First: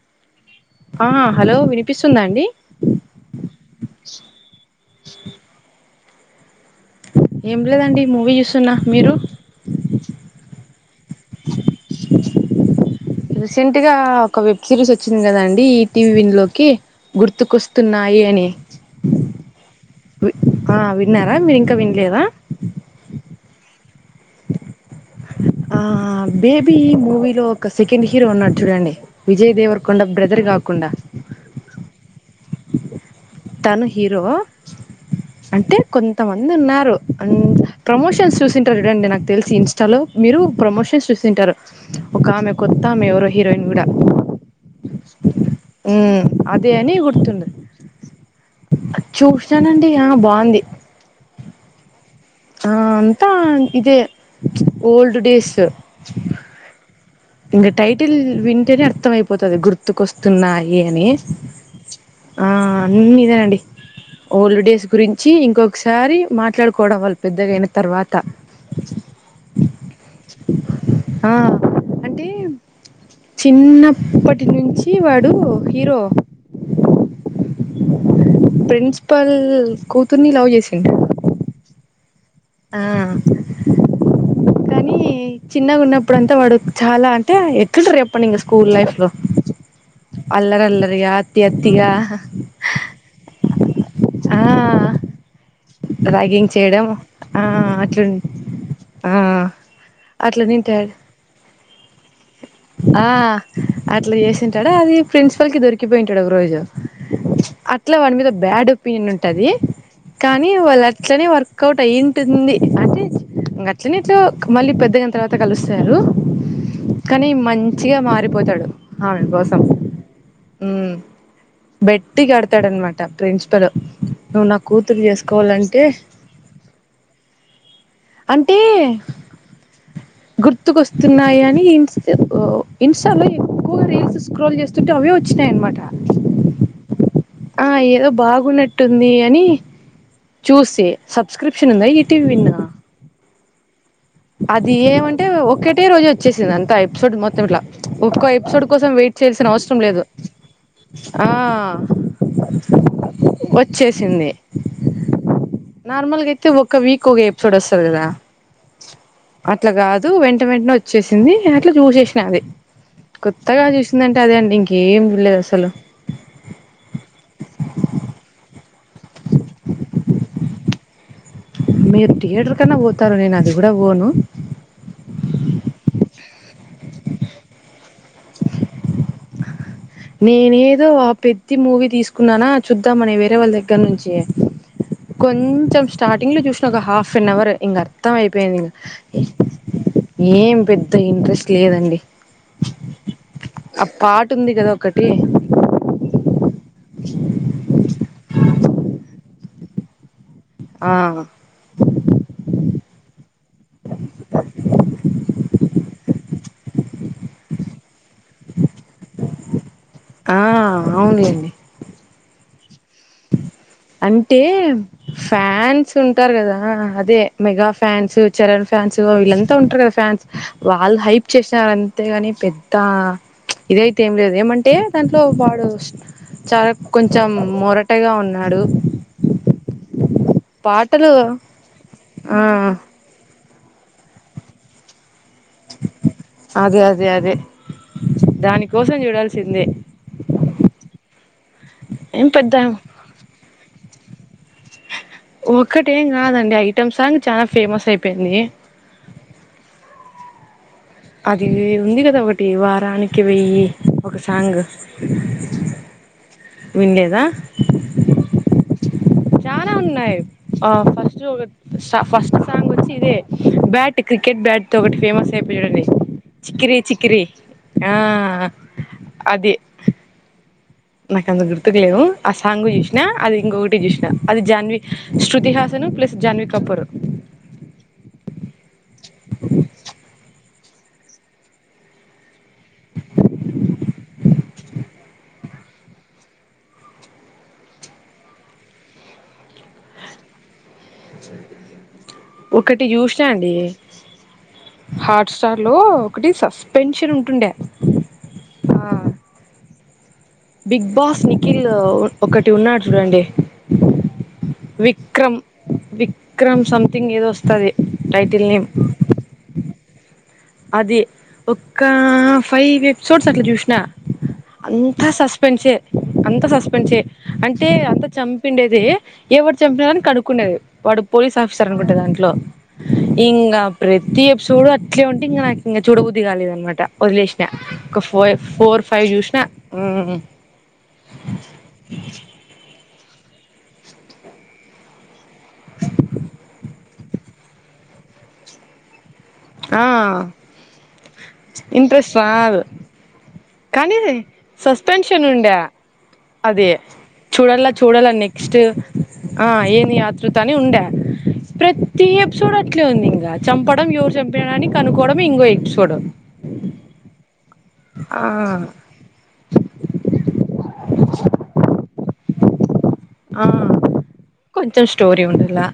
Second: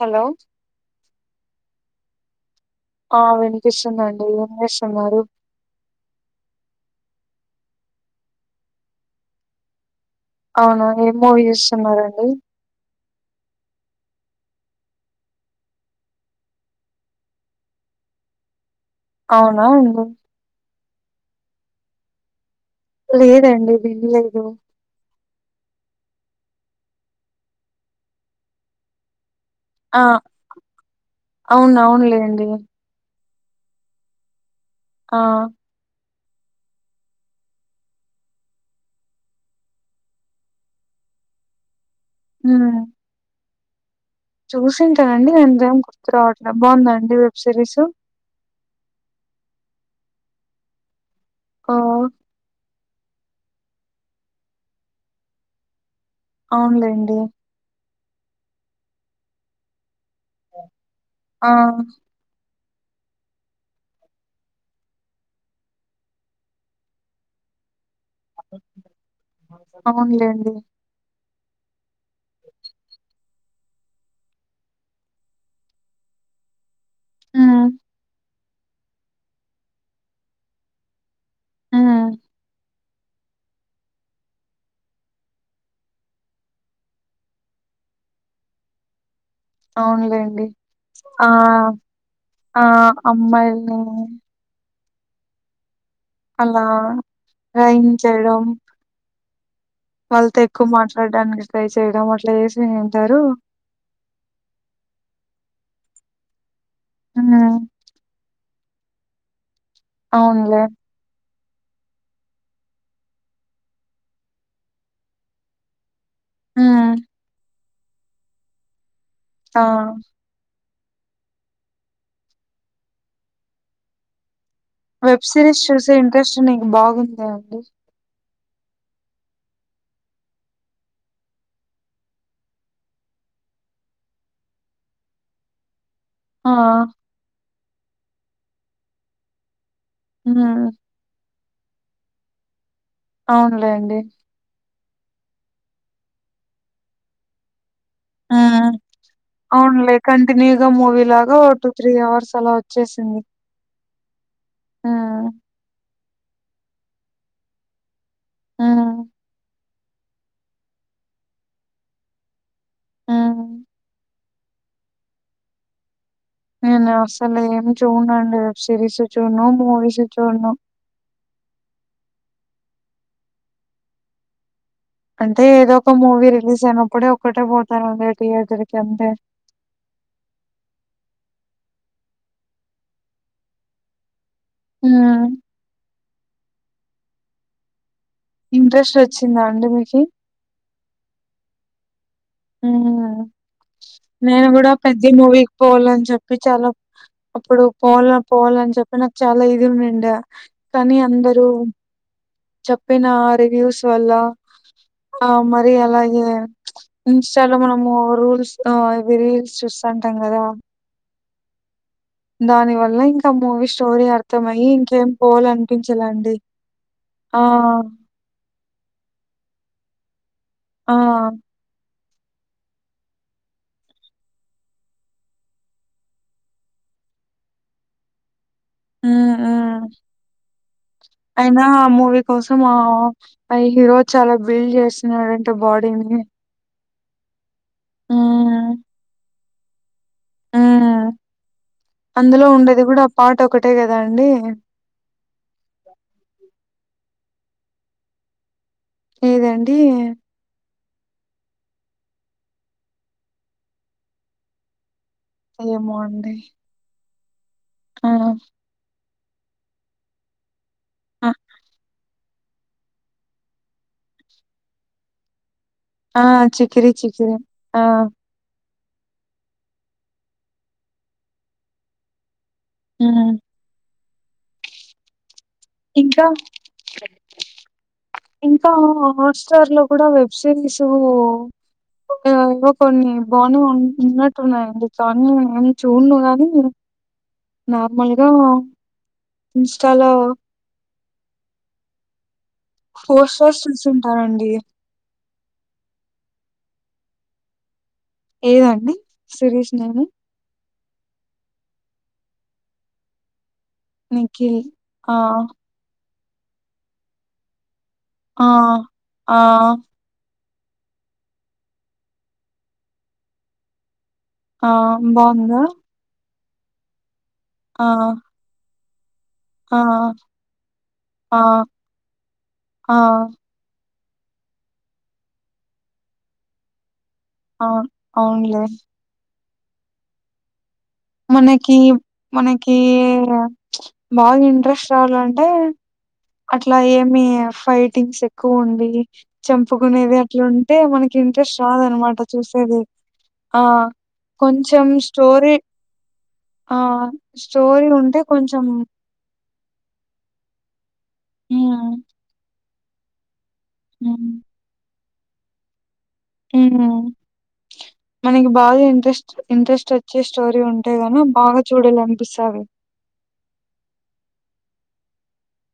Hello ఆ hello వినిపిస్తుందాండి ఆ వినిపిస్తుందండి ఏం చేస్తున్నారు ఏం లేదండి మూవీ చూస్తున్న మీరు అవును ఏం మూవీ చుస్తున్నారండి రీసెంట్ గా ఒక వెబ్ సిరీస్ వచ్చింది కదాండి ఈ టీవీ విన్ లోకి గుర్తుకొస్తున్నాయి అని అవునా అండి వి ఆ విన్నారా మీరు ఇంకా వినలేదా లేదండి పల్ద [unintelligible] ఆ బేబీ మూవీలో ఒక సెకండ్ హీరో ఉన్నాడు చూడండి విజయ్ దేవర్ కొండ బ్రదర్ కాకుండా అవునవునులేండి తను హీరో ఆ అంటే కొంతమంది ఉన్నారు అం ప్రమోషన్స్ చూసింటారు చూడండి నాకు తెలిసి ఇ లో మీరు ప్రమోషన్స్ చూస్తుంటారు ఒక ఆమె ఉమ్ కొత్త ఆమె ఎవరో హీరోయిన్ కూడా చూసింటానండి అంతేం గుర్తు ఉమ్ రావట్లే అదే బాగుందండి వెబ్ సిరీస్ చూసానండి ఆ బాగుంది ఆ ఆ అంతా ఇదే చ్ ఓల్డ్ డేస్ అవునులేండి ఇంగా టైటిల్ వింటేనే అర్థం అయిపోతది గుర్తుకొస్తున్నాయి అని ఆ ఆ అన్నీ ఇదేనండి ఓల్డ్ డేస్ గురించి ఇంకొకసారి మాట్లాడుకోవడం వాళ్ళు పెద్దగాయిన తర్వాత అవునులేండి ఆ అంటే చిన్నప్పటి నుంచి వాడు హీరో ఊ ప్రిన్సిపాల్ కూతుర్ని లవ్ చేసిండు ఆ ఆ కానీ చిన్నగా ఉన్నప్పుడు అంతా వాడు చాలా అంటే ఎట్లుంటారు చెప్పండి ఇంకా స్కూల్ లైఫ్ లో అవునులేండి అల్లరి అల్లరియా ఆ అతి అతిగా ఆ అమ్మాయిల్ని ఆ ర్యాగింగ్ అలా చేయడం ఆ డ్రాయింగ్ అట్లుంట్ చేయడం ఆ వాళ్ళతో అట్లా ఎక్కువ తింటాడు మాట్లాడడానికి ట్రై చేయడం అట్ల చేస్ ఆ అట్లా చేసింటాడు అది ప్రిన్సిపల్ కి దొరికిపోయింటాడు ఒక రోజు హ్మ్. అట్లా వాని మీద బ్యాడ్ ఒపీనియన్ ఉంటది కానీ అవునులే. వాళ్ళ అట్లనే వర్కౌట్ అయి ఉంటుంది అంటే ఇంకా అట్లనే ఎట్లో మళ్ళీ పెద్దగైన్ తర్వాత కలుస్తారు ఆ కానీ మంచిగా మారిపోతాడు ఆమె కోసం ఆ! ఉ బెట్టి కడతాడనమాట ప్రిన్సిపల్ నువ్వు నా కూతుర్ని వెబ్ సిరీస్ చేసుకోవాలంటే చూసే ఇంట్రెస్ట్ నీకు బాగుందా అండి? అంటే గుర్తుకొస్తున్నాయి అని ఇంట్స్ ఇన్స్టాలో ఎక్కువగా రీల్స్ స్క్రోల్ చేస్తుంటే అవే వచ్చినాయన్నమాట ఆ ఆ ఏదో బాగున్నట్టుంది అని హ్మ్. చూసి సబ్స్క్రిప్షన్ ఉందా ఈ టీవి విన్ అవునులేండి అది ఏమంటే ఒకటే రోజు వచ్చేసింది అంత ఎపిసోడ్ మొత్తం ఇట్లా ఒక్క ఎపిసోడ్ కోసం వెయిట్ చేయాల్సిన అవసరం అవునులే లేదు కంటిన్యూగా మూవీ ఆ లాగా ఓ టూ త్రీ అవర్స్ అలా చేేసింది వచ్చేసింది ఆ నార్మల్గా అయితే ఒక వీక్ ఒక ఎపిసోడ్ వస్తాది కదా ఆ అట్లా కాదు వెంట వెంటనే వచ్చేసింది అట్లా చూసేసిన అది హ్మ్. కొత్తగా చూసిందంటే అదే అండి ఇంకేం లేదు అసలు నేను అసలు ఏం చూడనండి వెబ్ సిరీస్ చూను మూవీస్ చూను మీరు థియేటర్ కన్నా పోతారు నేను అది కూడా పోను అంటే ఏదో ఒక మూవీ రిలీజ్ అయినప్పుడే ఒక్కటే పోతానండి థియేటర్ కి అంటే నేనేదో ఆ పెద్ద మూవీ తీసుకున్నానా చూద్దాం అని వేరే వాళ్ళ దగ్గర నుంచి హ్మ్. కొంచెం స్టార్టింగ్ లో చూసిన ఒక హాఫ్ అన్ అవర్ ఇంగది తం అయిపోయింది ఇంట్రెస్ట్ ఇగ వచ్చిందా అండి మీకి? ఏం పెద్ద ఇంట్రెస్ట్ లేదండి ఆ పాట ఉంది కదా ఒకటి పెద్ద మూవీకి పోవాలని చెప్పి చాలా అప్పుడు పోవాల పోవాల అని చెప్పినా చాలా ఇది ఉండిండె ఆ కానీ అందరూ చెప్పిన రివ్యూస్ వల్ల ఆ మరి అలాగే ఇంస్టాలో మనము రూల్స్ ఆ ఇవి రీల్స్ చూస్ ఆ అవును లేండి దానివల్ల అంటే ఇంకేం ఫ్యాన్స్ ఉంటారు పోవాలనిపించలేండి కదా అదే ఆ మెగా ఫ్యాన్స్ చరణ్ ఫ్యాన్సూ వీళ్ళంతా ఉంట్రు గదా ఫ్యాన్స్ ఆ వాళ్ళ్ హైప్ చేషారం తే గాని పెద్దా ఇదైతే ఏం లేదు ఏమంటే దాంట్లో వాడు చాలా కొంచం మొరటగా ఉన్నాడు ఊ ఆ పాటలు అయినా ఆ మూవీ ఆ కోసమో ఆ హీరో చాలా బిల్ జేస్తున్నాడంట బాడీని అదే అదే అదే హ్మ్ దానికోసం జూడాల్సిందే ఆ ఏం అందులో పెద్ద ఉండేది గూడా పాట ఒకటే గదా అండి ఒక్కటేం గాదండి ఐటెమ్ సాంగ్ చాలా ఫేమస్ అయిపేంది ఏదండీ అది ఉంది గదా ఒగటి వారానికి వెయ్యి ఒక సాంగు ఏమో అండి విండ్లేద ఆ చానా ఉన్నాయ్ ఆ ఫస్టూ ఆ ఒగట్ సా ఫస్ట్ సాంగొచ్చి ఇదే బ్యాట్ క్రికెట్ బ్యాట్ తో ఒగటి ఫేమస్ అయిపో ఆ [unintelligible] చిక్రి చికిరి చిక్రి చికిరి ఆ అది నాకి అంత గుర్తుకు లేవు ఆ సాంగు జూష్నా అది హ్మ్ ఇంగొగటి జూష్నా అది జాన్వి శృతిహా ఇంకా ఇంకా ఆట్స్టార్ లో గుడా వెబ్ సిరీసో ఆ ఇంగో కొన్ని బానే ఉన్నట్టున్నాయండి కానీ నేనేం చూన్నో గానీ నార్మల్గా ఇన్స్టాలో ఒక్కటి జూష్నా ఫోర్ అండి స్టార్స్ చూస్తుంటానండి హాట్ స్టార్ లో ఒకటి సస్పెన్షన్ ఉంటుండే ఆ ఏదండి సిరీష్ నేము బిగ్ బాస్ నిఖిలూ ఒకటి ఉన్నాడ్ జూడండి నిఖిల్ ఆ విక్రమ్ విక్రమ్ సంథింగ్ ఏదో వొస్తది ఆ ఆ అది ఒక్కా ఫైవ్ ఎపిసోడ్స్ అట్లా జూష్నా ఆ అంతా బాగుందా సస్పెన్సే అంతా సస్పెన్సే అంటే ఆ అంత చంపిండేదే ఎవడు ఆ చంపినారని కడుక్క్కనేది వాడు పోలీస్ ఆ ఆఫీసర్ అనుకుంట దాంట్లో ఆ ఇంగ ప్రతి ఎపిసోడ్ అట్లే ఉంటే ఇంగ నాకి ఇంగ చూడబుద్ది గాలేదనమాట వదిలేష్ ష ఆ ఒక ఫోరె అవునులే ఫోర్ ఫైవ్ జూష్నా ఉ ఊ ఉ మనకీబ్ మనకీ బాగా ఇంట్రెస్ట్ రావాలం డే అట్లా ఏమి ఫైటింగ్స్ ఎక్కువుండి ఆ చంపుకునేది అట్లుంటే మనకి ఇంట్రెస్ట్ ఇంట్రెస్ట్ రాదనమాట రాదు చూసేది ఆ కానీ కొంచం స్టోరీ అదే ఆ చూడల్ల స్టోరీ చూడల్ల ఉంటే అన్ నెక్స్టు కొంచెం ఆ ఏంది ఆత్రృత అని ఉండ్యా హ్మ్. ప్రతి ఎపిసోడ్ అట్లే ఉంది ఇంగ చంప డం ఎవరు హ్మ్. జంపినారని కనుకోవడం ఇంగో ఎపిసోడు ఉనా ఆ మనకి బాగా ఇంట్రెస్టు ఇంట్రెస్టొ చ్చే స్టోరీ ఉంటే గాన బాగా చూడాలినిపిస్తాది ఆ కొంచం స్టోరి ఉండల్లా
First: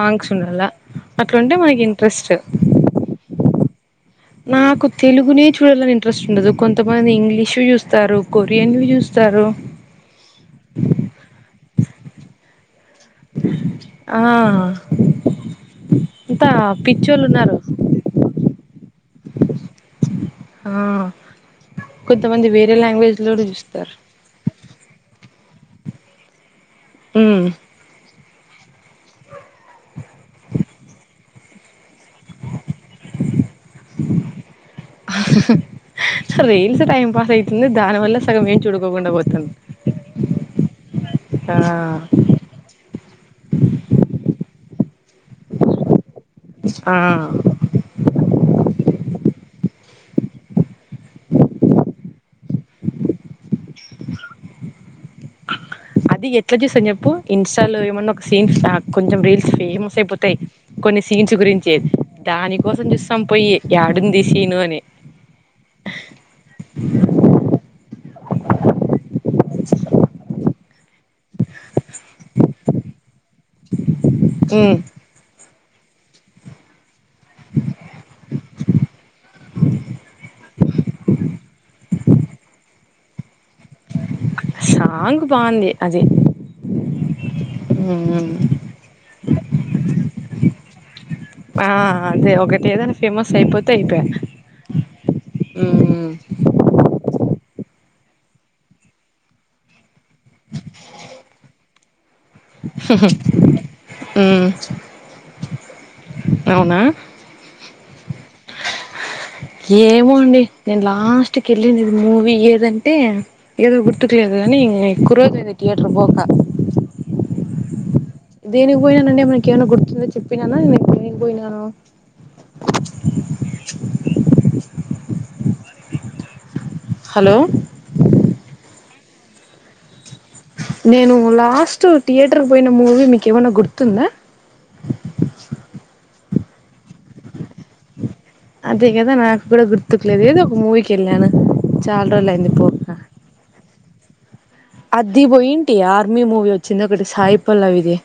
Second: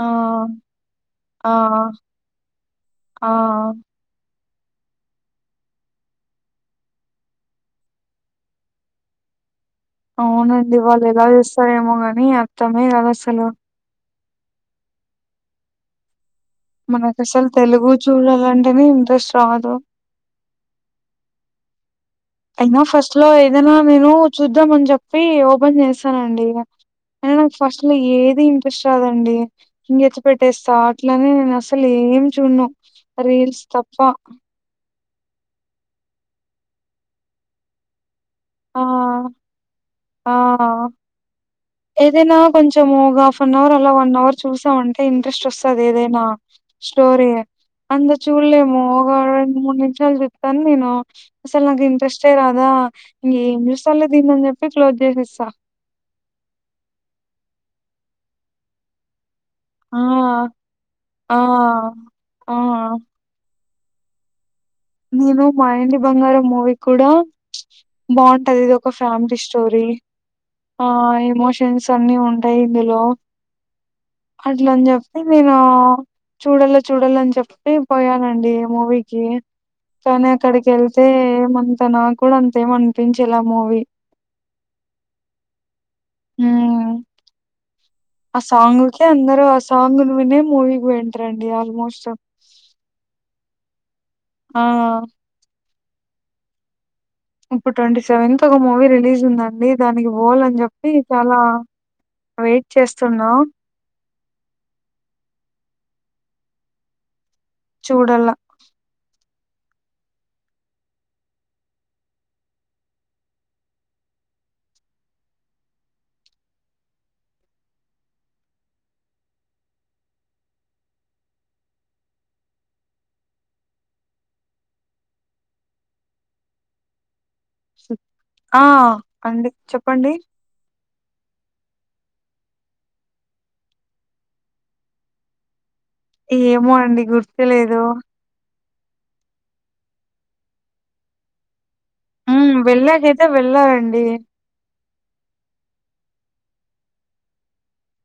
ఆ! ఆ! అట్లుంటే మనకి ఇంట్రెస్టు ఆ నాకు తెలుగునే చూడల్లని ఇంట్రెస్టుండదు కొంతమంది ఇంగ్లీషు జూస్తారు కొరియన్వి చూస్తారు అవునండి వాళ్ళు ఎలా చేస్తారేమో కానీ అర్థమే కాదు అసలు ఆ ఇతాబ్ మనకు అసలు తెలుగు చూడాలంటేనే ఇంట్రెస్ట్ రాదు ఆ కొంతమంది కైన్ వేరే ఆఫ్ ఫస్ట్ లాంగ్వేజ్ లో కూడా ఏదైనా చూస్తారు నేను చూద్దాం అని చెప్పి ఓపెన్ చేస్తానండి అయినా ఉమ్ ఫస్ట్ ఇట్లా ఏది ఇంట్రెస్ట్ రాదండి ఇంగ విడిచి పెట్టేస్తా అట్లనే నేను ఆస అసలు ఏం చూడను రీల్స్ తప్ప రైన్స్ టైం పాస్ అయితుంది దాని వల్ల సగం ఏం ఆ చూడుకోకుండా పోతున్నాం ఆ తిన్నా కొంచెం ఒక హాఫ్ ఎన్ అవర్ అలా వన్ అవర్ చూసామంటే ఇంట్రెస్ట్ వస్తది ఏదైనా ఆ స్టోరీ అంద చూడలేము ఒక రెండు మూడు నిమిషాలు చూస్తాను నేను అసలు నాకు ఇంట్రెస్టే రాదా ఇంకా ఎన్నిసార్లు దీన్ని అని చెప్పి క్లోజ్ చేసేస్తా అది ఎట్లా చూస్తాం చెప్పు ఇన్స్టాల్ లో ఏమన్నా ఒక సీన్ ఆ కొంచెం రీల్స్ ఫేమస్ ఆ! అయిపోతాయి కొన్ని సీన్స్ ఆ! గురించే ఆ! దానికోసం చూస్ సంపోయి యాడుంది ఈ సీను అని నేను మా ఇంటి బంగారం మూవీ కూడా బాగుంటది ఇది ఒ ఓ ఫ్యామిలీ స్టోరీ ఆ ఎమోషన్స్ అన్ని ఉంటాయి ఇందులో ఉమ్ అట్లనే చెప్ నేను చూడలే చూడాలని చెప్పి పోయానండి మూవీ ఏ కానీ అక్కడికి వెళ్తే ఏమంత నాక్కూడా అంతే అనిపించలా మూవీ సాంగ్ బాగుంది అది ఉ ఉమ్ ఆ సాంగ్ కే అందరూ ఆ సాంగ్ ను వినే మూవీకి వెళ్తారండి ఆల్మోస్ట్ ఏ ఒకటి ఏదైనా ఫేమస్ అయిపోతే అయిపోయిన ఆ ఉమ్ ఇప్పుడు ట్వంటీ సెవెంత్ కు మూవీ రిలీజ్ ఉందండి దానికి పోవాలని చెప్పి చాలా వెయిట్ చేస్తున్నా ఉమ్ అవునా చూడల ఏమో అండి నేను లాస్ట్ కి వెళ్ళింది మూవీ ఏదంటే ఏదో గుర్తులేదు కానీ ఎక్కువ రోజులు తీయేటర్ పోక దేనికి పోయినానని ఏమైనాకే గుర్తుదే చెప్పినానా లేకపోతే నేను పోయినానా అ [inaudible] హలో ఆ అండి చెప్పండి నేను లాస్ట్ థియేటర్ పోయిన మూవీ మీకేమన్నా గుర్తుందా ఏమో అండి గుర్తులేదు అదే కదా నాకు కూడా గుర్తుకు లేదు ఏదో ఒక మూవీకి వెళ్లాను ఉమ్ వెళ్ళాకైతే వెళ్ళారండి అది పోయింటి ఆర్మీ మూవీ వచ్చింది ఒకటి సాయి పల్లవిది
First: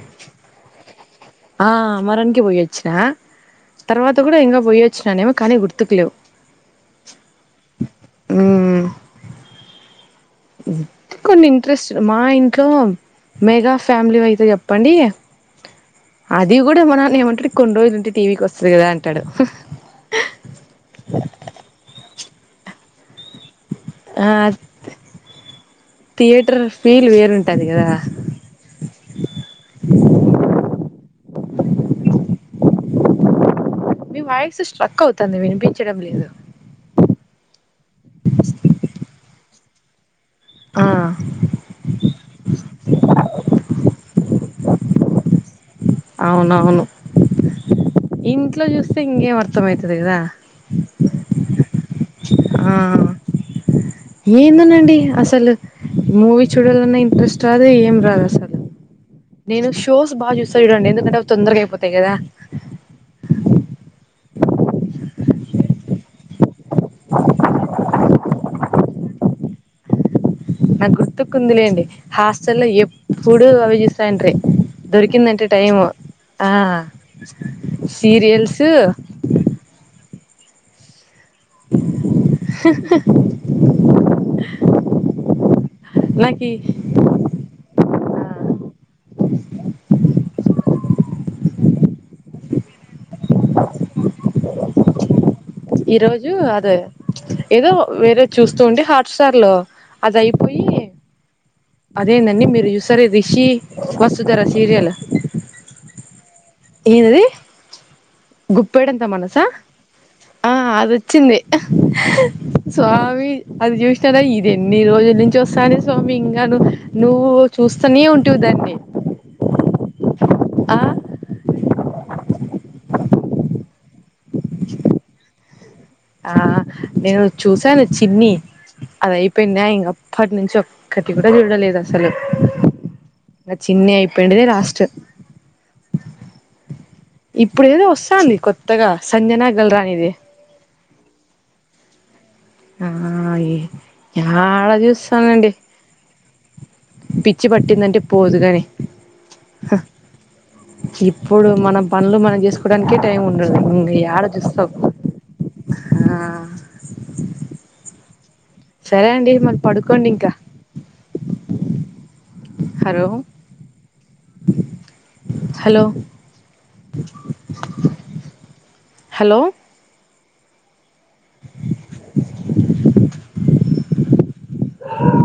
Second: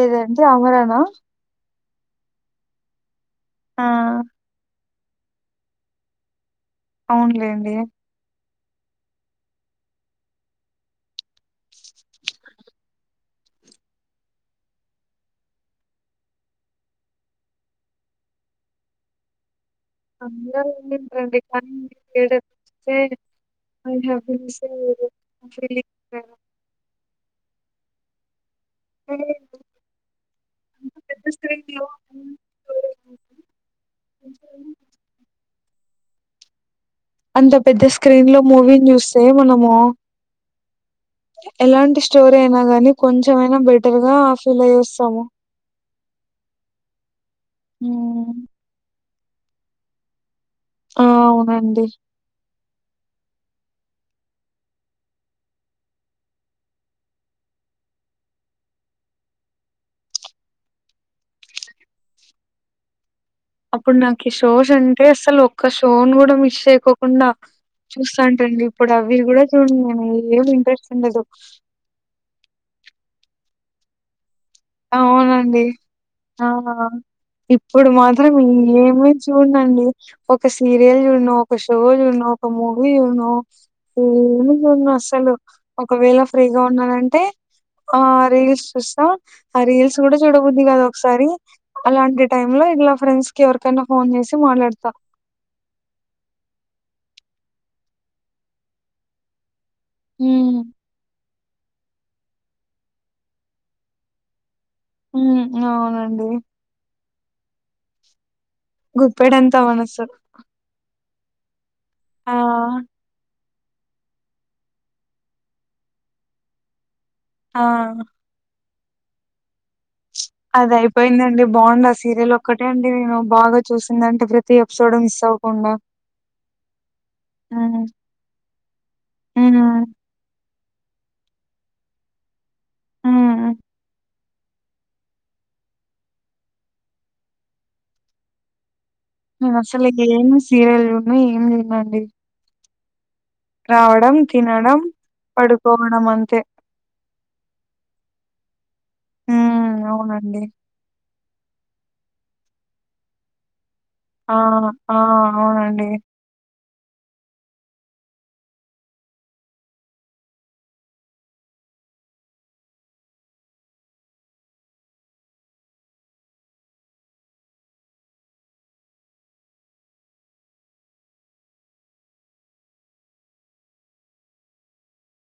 ఏదండి అమరనా ఆ అమరన్ కి పోయొచ్చిన ఆ తర్వాత కూడ ఇంగ పోయొచ్చిననేమో కానీ గుర్తుకు లేవు అవునులేండి ఉమ్ కొన్ని ఇంట్రెస్టడ్ మా ఇంట్లో మెగా ఫ్యామిలీవయితే చెప్పండి అది కూడ మనాన్నెమంటడు కొన్ని రోజులుంటే టీ వీ కొస్తది కదా అంటడు అందరు వెళ్ళుంటరండి కానీ లీడర్సే అ ఆ హ్యాపీనెస్ ఎ వేరు [unintelligible] థియేటర్ ఫీల్ వేరుంటది కదా అదేగదా అంత పెద్ద స్క్రీన్ లో మీ వాయిస్ స్ట్రక్ అవుతుంది వినిపించడం లేదు అంత పెద్ద స్క్రీన్ లో మూవీన్ చూస్తే మనము ఆ ఎలాంటి స్టోరీ అయినా గానీ కొంచమైనా బెట్ టర్ గా ఫిల్ అయి వస్తాము అవునవును ఉమ్ ఇంట్లో చూస్తే ఇంకేం అర్థంమయితది కదా ఆ అవునండి ఆ ఏందోనండి అసలు మూవీ చూడలన్న ఇంట్రెస్ట్ రాదు ఏం రాదు అసలు నేను షోస్ బాగ చూస్త చూడండి ఎందుకంటవి తొందరగ అయిపోతయి కదా అప్పుడు నాకి షోస్ అంటే అసలు ఒక్క షోను కూడ మిస్ చేయకోకుండా చూస్తాంటండి ఇప్పుడు అవ్వి గూడ చూడనెనేయి నాక్ గుర్తుకుందిలేండి హాస్టల్లో ఎప్పుడూ అవ్వే జూస్తాండ్రీ దొరికిందంటే అవునండి. టైము ఆ సీరియల్స్ చూడ్నండి ఒక సీరియల్ చూడను, ఒక షో చూడ్ను, ఒక మూవీ చూడ్ను ఏమి చూడ్నసలు ఒకవేళ నాకి ఫ్రీగా ఉన్నానంటే ఆ రీల్స్ చూస్తా ఆ రీల్స్ కూడాచూడబుద్ధి కాదు ఒక్సారి అలాంటి టైమ్ లో ఇలా ఫ్రెండ్స్ కి ఎవరికైనా ఫోన్ చేసి మాట్లాడతా ఈ రోజు అదే ఏదో వేరే చూస్తూ ఉండి హాట్స్టార్ లో అదయిపోయి హ్మ్. అదేందండి మీరు జూస్తరుగ రిషి వసుధర సీరియల్ ఉమ్ అవునండి ఏందది గుప్పేడంత మనసా గుప్పెడంతా మనసు ఆ అదోచ్చింది ఆ! స్వామి అది చూసిననా ఇది ఎన్ని రోజుల నుంచి వస్తాంది స్వామి ఇంగా నువ్ నువ్వు ఆ! చూస్తనే ఉంట టు దాన్ని ఆ అదయిపోయిందండి బావుందా సీరియల్ ఒక్కటే అండి నేను బాగ చూసింది అంటే ప్రతి ఎపిసోడ్ మిస్ అవ్వకుండా ఆ నేను హ్మ్. చూసాను చిన్ని అదయిపోయిందా హ్మ్. ఇంగప్ ప్పటి నుంచి ఒక్కటి కూడ చూడలేదు అసలు హ్మ్. ఆ చిన్ని అయిపోయిండిదే లాస్ట్ ఇప్పుడు ఏదో వస్తంది కొత్తగా సంజన గల్రానిది కీరెలున్నా ఏం తినండి హాయ్ యాడ తినడం, చూస్తానండి పడుకోవడం అంతే. పిచ్చి పట్టిందంటే పోదుగాని ఆ అవునండి ఇప్పుడు మన పనులు మనం చేసుకోడానికే టైం ఉండదు ఇంగ యా ఆ ఆ అవునండి సరే అండి మరి పడుకోండి ఇంకా హలో హలో హలో